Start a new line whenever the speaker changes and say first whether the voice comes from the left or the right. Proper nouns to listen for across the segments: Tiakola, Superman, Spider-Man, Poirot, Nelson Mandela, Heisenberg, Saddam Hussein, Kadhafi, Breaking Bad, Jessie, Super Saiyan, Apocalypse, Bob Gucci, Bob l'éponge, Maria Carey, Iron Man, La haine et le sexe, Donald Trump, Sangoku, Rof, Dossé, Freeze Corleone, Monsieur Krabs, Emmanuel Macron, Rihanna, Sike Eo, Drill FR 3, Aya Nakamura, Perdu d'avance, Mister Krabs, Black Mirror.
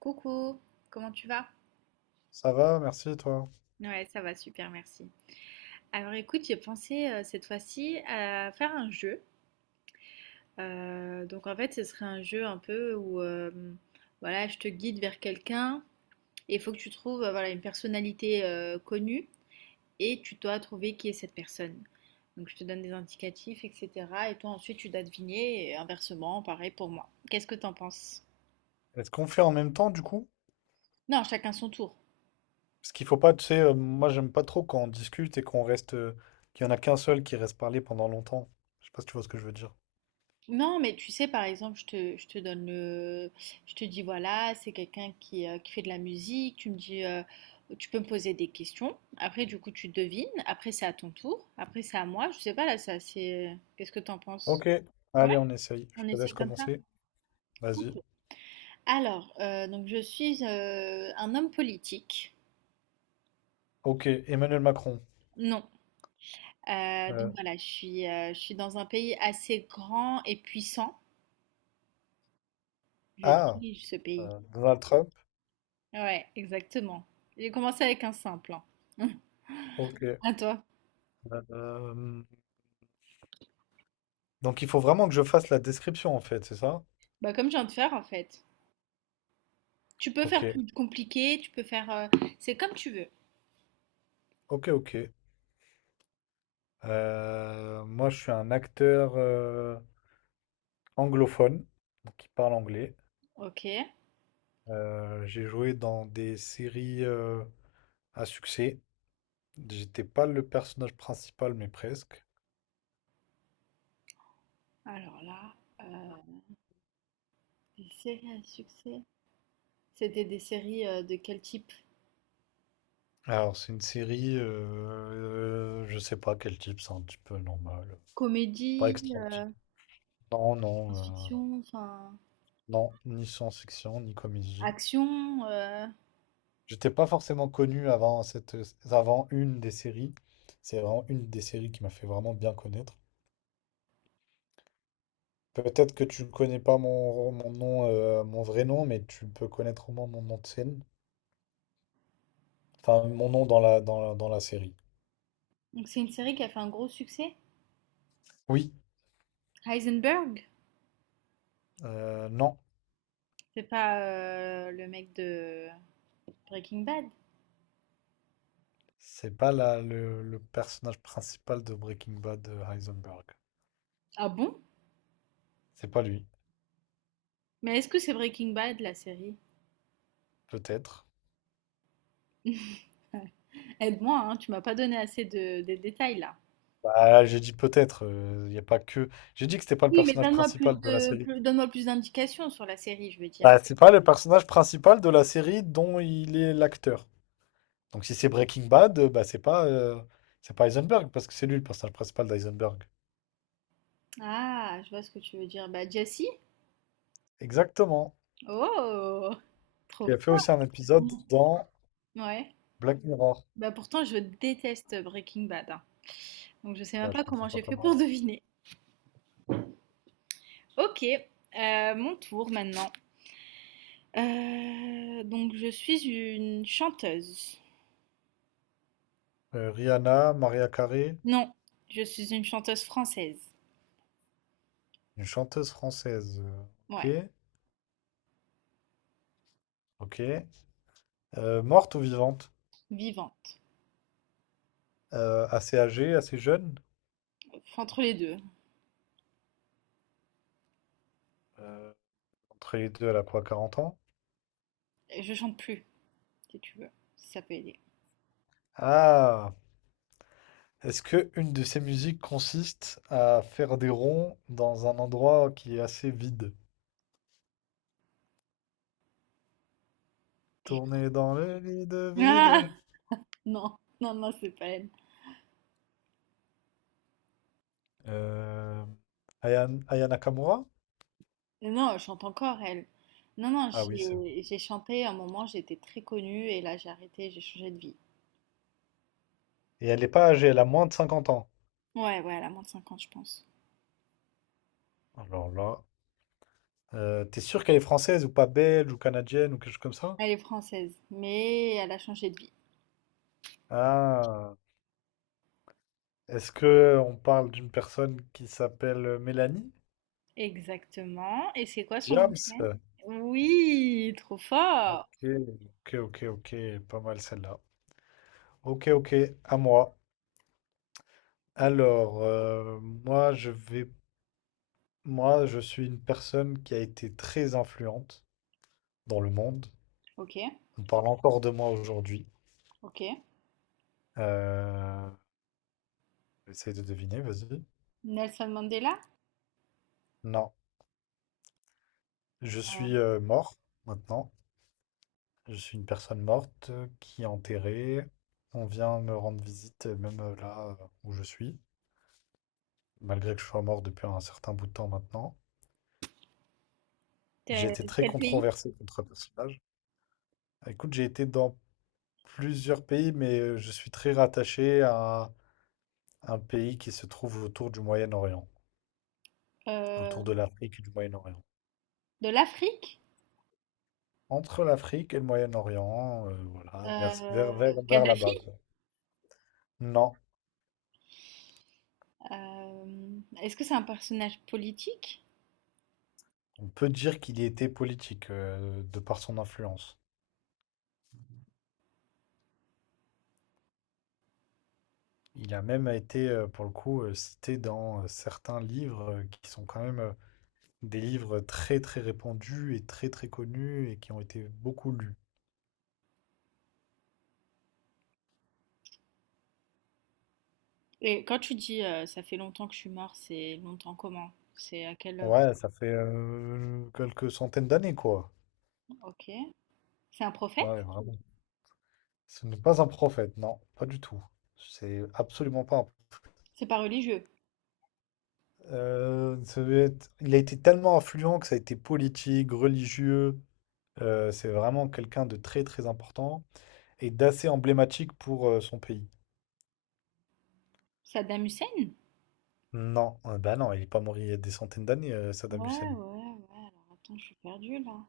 right: Coucou, comment tu vas?
left: Ça va, merci toi.
right: Ouais, ça va super, merci. Alors écoute, j'ai pensé cette fois-ci à faire un jeu. Donc en fait, ce serait un jeu un peu où voilà, je te guide vers quelqu'un et il faut que tu trouves voilà, une personnalité connue et tu dois trouver qui est cette personne. Donc je te donne des indicatifs, etc. Et toi ensuite tu dois deviner et inversement, pareil pour moi. Qu'est-ce que t'en penses?
left: Est-ce qu'on fait en même temps du coup?
right: Non, chacun son tour.
left: Parce qu'il faut pas, tu sais, moi j'aime pas trop quand on discute et qu'on reste, qu'il y en a qu'un seul qui reste parler pendant longtemps. Je sais pas si tu vois ce que je veux dire.
right: Non, mais tu sais, par exemple, je te donne le... Je te dis, voilà, c'est quelqu'un qui fait de la musique. Tu me dis, tu peux me poser des questions. Après, du coup, tu devines. Après, c'est à ton tour. Après, c'est à moi. Je sais pas, là, ça, c'est... Qu'est-ce que t'en penses?
left: Ok,
right: Ouais,
left: allez, on essaye. Je
right: on
left: te
right: essaie
left: laisse
right: comme ça?
left: commencer.
right: Ok.
left: Vas-y.
right: Alors, donc, je suis un homme politique.
left: Ok, Emmanuel Macron.
right: Non. Donc,
left: Euh,
right: voilà, je suis dans un pays assez grand et puissant. Je
left: ah,
right: dirige ce pays.
left: Donald Trump.
right: Ouais, exactement. J'ai commencé avec un simple, hein.
left: Ok.
right: À toi.
left: Euh, donc il faut vraiment que je fasse la description en fait, c'est ça?
right: Bah, comme je viens de faire, en fait. Tu peux
left: Ok,
right: faire plus compliqué, tu peux faire, c'est comme tu veux.
left: ok, ok. Moi je suis un acteur anglophone, donc qui parle anglais.
right: Ok.
left: J'ai joué dans des séries à succès. J'étais pas le personnage principal, mais presque.
right: Alors là, euh, des séries à succès. C'était des séries de quel type?
left: Alors, c'est une série, je sais pas quel type, c'est un petit peu normal. Pas
right: Comédie,
left: extraordinaire. Non, non, euh,
right: science-fiction, enfin,
left: non, ni science-fiction, ni comédie.
right: action,
left: J'étais pas forcément connu avant avant une des séries. C'est vraiment une des séries qui m'a fait vraiment bien connaître. Peut-être que tu ne connais pas mon nom, mon vrai nom, mais tu peux connaître au moins mon nom de scène. Enfin, mon nom dans la série.
right: Donc, c'est une série qui a fait un gros succès.
left: Oui,
right: Heisenberg.
left: non,
right: C'est pas le mec de Breaking Bad.
left: c'est pas le personnage principal de Breaking Bad, Heisenberg.
right: Ah bon?
left: C'est pas lui,
right: Mais est-ce que c'est Breaking Bad, la série?
left: peut-être.
right: Aide-moi, hein, tu m'as pas donné assez de, des détails là.
left: Bah, j'ai dit peut-être, il n'y a pas que. J'ai dit que c'était pas le
right: Oui, mais
left: personnage
right: donne-moi
left: principal
right: plus
left: de la
right: de,
left: série.
right: donne-moi plus d'indications sur la série, je veux dire.
left: Bah, c'est pas le personnage principal de la série dont il est l'acteur. Donc si c'est Breaking Bad, bah c'est pas Heisenberg parce que c'est lui le personnage principal d'Heisenberg.
right: Ah, je vois ce que tu veux dire. Bah, Jessie?
left: Exactement.
right: Oh, trop
left: Qui a fait
right: froid.
left: aussi un épisode
right: Mm.
left: dans
right: Ouais.
left: Black Mirror.
right: Bah, pourtant, je déteste Breaking Bad, hein. Donc, je sais
left: Bah,
right: même
left: je
right: pas
left: comprends
right: comment
left: pas
right: j'ai fait pour
left: comment.
right: deviner. Ok, mon tour maintenant. Donc, je suis une chanteuse.
left: Rihanna, Maria Carey,
right: Non, je suis une chanteuse française.
left: une chanteuse française.
right: Ouais,
left: Ok, ok. Morte ou vivante?
right: vivante.
left: Assez âgée, assez jeune?
right: Enfin, entre les deux.
left: Euh, Entre les deux, elle a quoi, 40 ans?
right: Je chante plus, si tu veux, si ça peut aider.
left: Ah! Est-ce que une de ces musiques consiste à faire des ronds dans un endroit qui est assez vide? Tourner dans le vide,
right: Ah,
left: vide.
right: non, non, non, c'est pas elle.
left: Euh, Aya Nakamura?
right: Non, elle chante encore, elle. Non, non,
left: Ah oui, c'est vrai.
right: j'ai chanté à un moment, j'étais très connue et là j'ai arrêté, j'ai changé de vie.
left: Et elle n'est pas âgée, elle a moins de 50 ans.
right: Ouais, ouais, elle a moins de 50, je pense.
left: Alors là. T'es sûr qu'elle est française ou pas belge ou canadienne ou quelque chose comme ça?
right: Elle est française, mais elle a changé de vie.
left: Ah, est-ce que on parle d'une personne qui s'appelle Mélanie?
right: Exactement. Et c'est quoi son nom de
left: James?
right: scène? Oui, trop fort.
left: Ok, ok, ok, ok, pas mal celle-là. Ok, ok, à moi.
right: Attends.
left: Alors, moi, je suis une personne qui a été très influente dans le monde.
right: Ok,
left: On parle encore de moi aujourd'hui.
right: ok.
left: Euh, Essaye de deviner, vas-y.
right: Nelson Mandela?
left: Non, je
right: Euh,
left: suis mort maintenant. Je suis une personne morte qui est enterrée. On vient me rendre visite, même là où je suis, malgré que je sois mort depuis un certain bout de temps maintenant. J'ai
right: Quel,
left: été très
right: quel pays?
left: controversé contre le personnage. Écoute, j'ai été dans plusieurs pays, mais je suis très rattaché à un pays qui se trouve autour du Moyen-Orient,
right: euh,
left: autour de l'Afrique et du Moyen-Orient.
right: de l'Afrique?
left: Entre l'Afrique et le Moyen-Orient, voilà, vers là-bas,
right: Kadhafi?
left: quoi. Non,
right: Est-ce que c'est un personnage politique?
left: on peut dire qu'il y était politique, de par son influence. Il a même été, pour le coup, cité dans, certains livres, qui sont quand même, des livres très, très répandus et très, très connus et qui ont été beaucoup lus.
right: Et quand tu dis ça fait longtemps que je suis mort, c'est longtemps comment? C'est à quel...
left: Ouais, ça fait, quelques centaines d'années, quoi.
right: Ok. C'est un prophète?
left: Ah ouais, vraiment. Ce n'est pas un prophète, non, pas du tout. C'est absolument pas un
right: C'est pas religieux.
left: ça devait être il a été tellement influent que ça a été politique, religieux, c'est vraiment quelqu'un de très, très important et d'assez emblématique pour, son pays.
right: Saddam Hussein?
left: Non, bah non, il est pas mort il y a des centaines d'années,
right: Ouais,
left: Saddam Hussein.
right: ouais, ouais. Alors attends, je suis perdue là.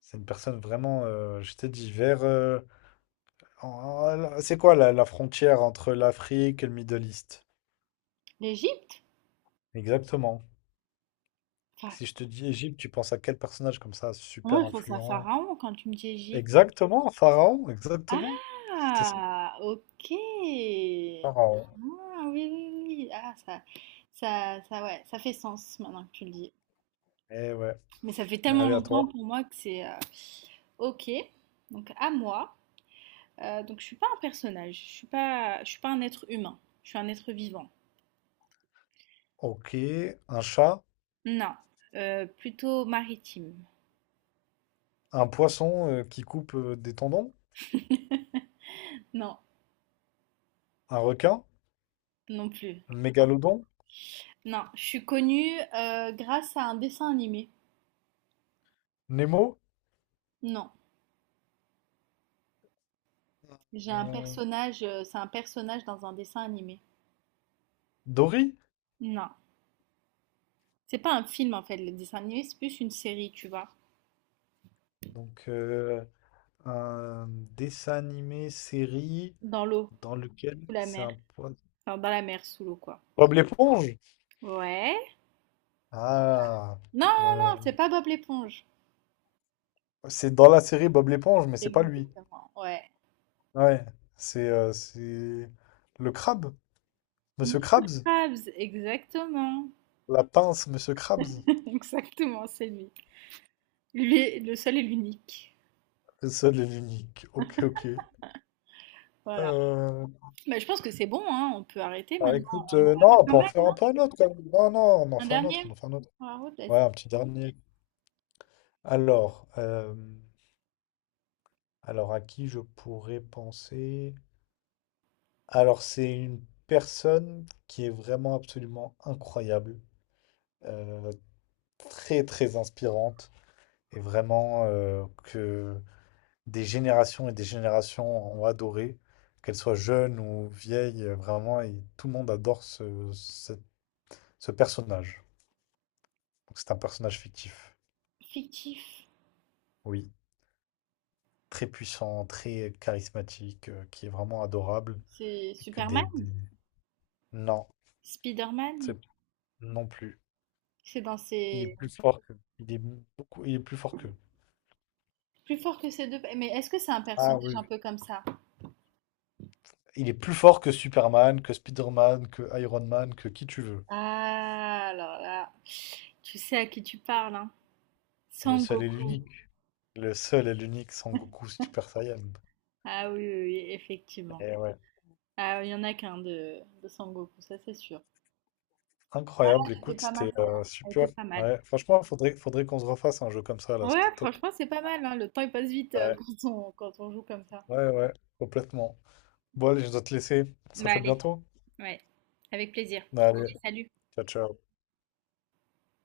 left: C'est une personne vraiment, je t'ai dit, vers en- c'est quoi la frontière entre l'Afrique et le Middle East?
right: L'Égypte?
left: Exactement.
right: Enfin,
left: Si je te dis Égypte, tu penses à quel personnage comme ça, super
right: moi je pense à
left: influent?
right: Pharaon quand tu me dis Égypte.
left: Exactement, Pharaon, exactement. C'était ça,
right: Ah, ok. Ah,
left: Pharaon.
right: oui, oui, oui. Ah, ça, ouais, ça fait sens maintenant que tu le dis.
left: Eh ouais,
right: Mais ça fait tellement
left: allez à
right: longtemps
left: toi.
right: pour moi que c'est... Ok. Donc à moi. Donc je suis pas un personnage, je suis pas un être humain, je suis un être vivant.
left: Ok, un chat,
right: Non. Plutôt maritime.
left: un poisson qui coupe des tendons,
right: Non,
left: un requin,
right: non plus.
left: un mégalodon,
right: Non, je suis connue grâce à un dessin animé.
left: Nemo,
right: Non, j'ai un
left: euh,
right: personnage, c'est un personnage dans un dessin animé.
left: Dory?
right: Non, c'est pas un film en fait, le dessin animé, c'est plus une série, tu vois,
left: Donc, un dessin animé, série,
right: dans l'eau,
left: dans lequel
right: sous la
left: c'est
right: mer,
left: un point.
right: enfin dans la mer, sous l'eau quoi.
left: Bob l'éponge?
right: Ouais.
left: Ah,
right: Non, non,
left: euh,
right: non, c'est pas Bob l'éponge.
left: c'est dans la série Bob l'éponge, mais c'est pas lui.
right: Exactement. Ouais.
left: Ouais, c'est le crabe, Monsieur
right: Mister
left: Krabs,
right: Krabs, exactement.
left: la pince, Monsieur Krabs,
right: Exactement, c'est lui. Lui est le seul et l'unique.
left: le seul et l'unique. Ok, ok.
right: Voilà.
left: Euh,
right: Bah, je pense que c'est bon, hein, on peut arrêter
left: bah,
right: maintenant.
left: écoute,
right: On en a
left: non,
right: fait
left: on
right: pas
left: peut en
right: mal,
left: faire un
right: non?
left: peu un autre quand même. Non, non, on en
right: Un
left: fait un autre, on en
right: dernier?
left: fait un autre.
right: Poirot,
left: Ouais,
right: vas-y.
left: un petit dernier. Alors, euh, alors à qui je pourrais penser? Alors, c'est une personne qui est vraiment absolument incroyable, euh, très très inspirante, et vraiment que des générations et des générations ont adoré, qu'elle soit jeune ou vieille, vraiment, et tout le monde adore ce personnage. Donc, c'est un personnage fictif,
right: Fictif.
left: oui, très puissant, très charismatique, qui est vraiment adorable,
right: C'est
left: et que
right: Superman?
left: non,
right: Spider-Man?
left: c'est non plus.
right: C'est dans
left: Il est
right: ses...
left: plus fort que... Il est beaucoup... Il est plus fort qu'eux.
right: Plus fort que ces deux... Mais est-ce que c'est un personnage un peu comme ça?
left: Il est plus fort que Superman, que Spider-Man, que Iron Man, que qui tu veux.
right: Ah, alors là... Tu sais à qui tu parles, hein?
left: Le seul et
right: Sangoku.
left: l'unique. Le seul et l'unique Sangoku Super Saiyan.
right: Ah oui, oui, oui, effectivement.
left: Et ouais.
right: Ah, il y en a qu'un de Sangoku, ça c'est sûr.
left: Incroyable,
right: C'était
left: écoute,
right: pas mal,
left: c'était
right: ça a été
left: super.
right: pas mal.
left: Ouais, franchement, faudrait qu'on se refasse un jeu comme ça, là,
right: Ouais,
left: c'était top.
right: franchement, c'est pas mal, hein. Le temps il passe vite
left: Ouais,
right: quand on, quand on joue comme ça.
left: ouais, ouais, complètement. Bon, allez, je dois te laisser. On se
right: Bah
left: rappelle
right: allez,
left: bientôt.
right: ouais, avec plaisir.
left: Allez,
right: Allez, salut.
left: ciao, ciao.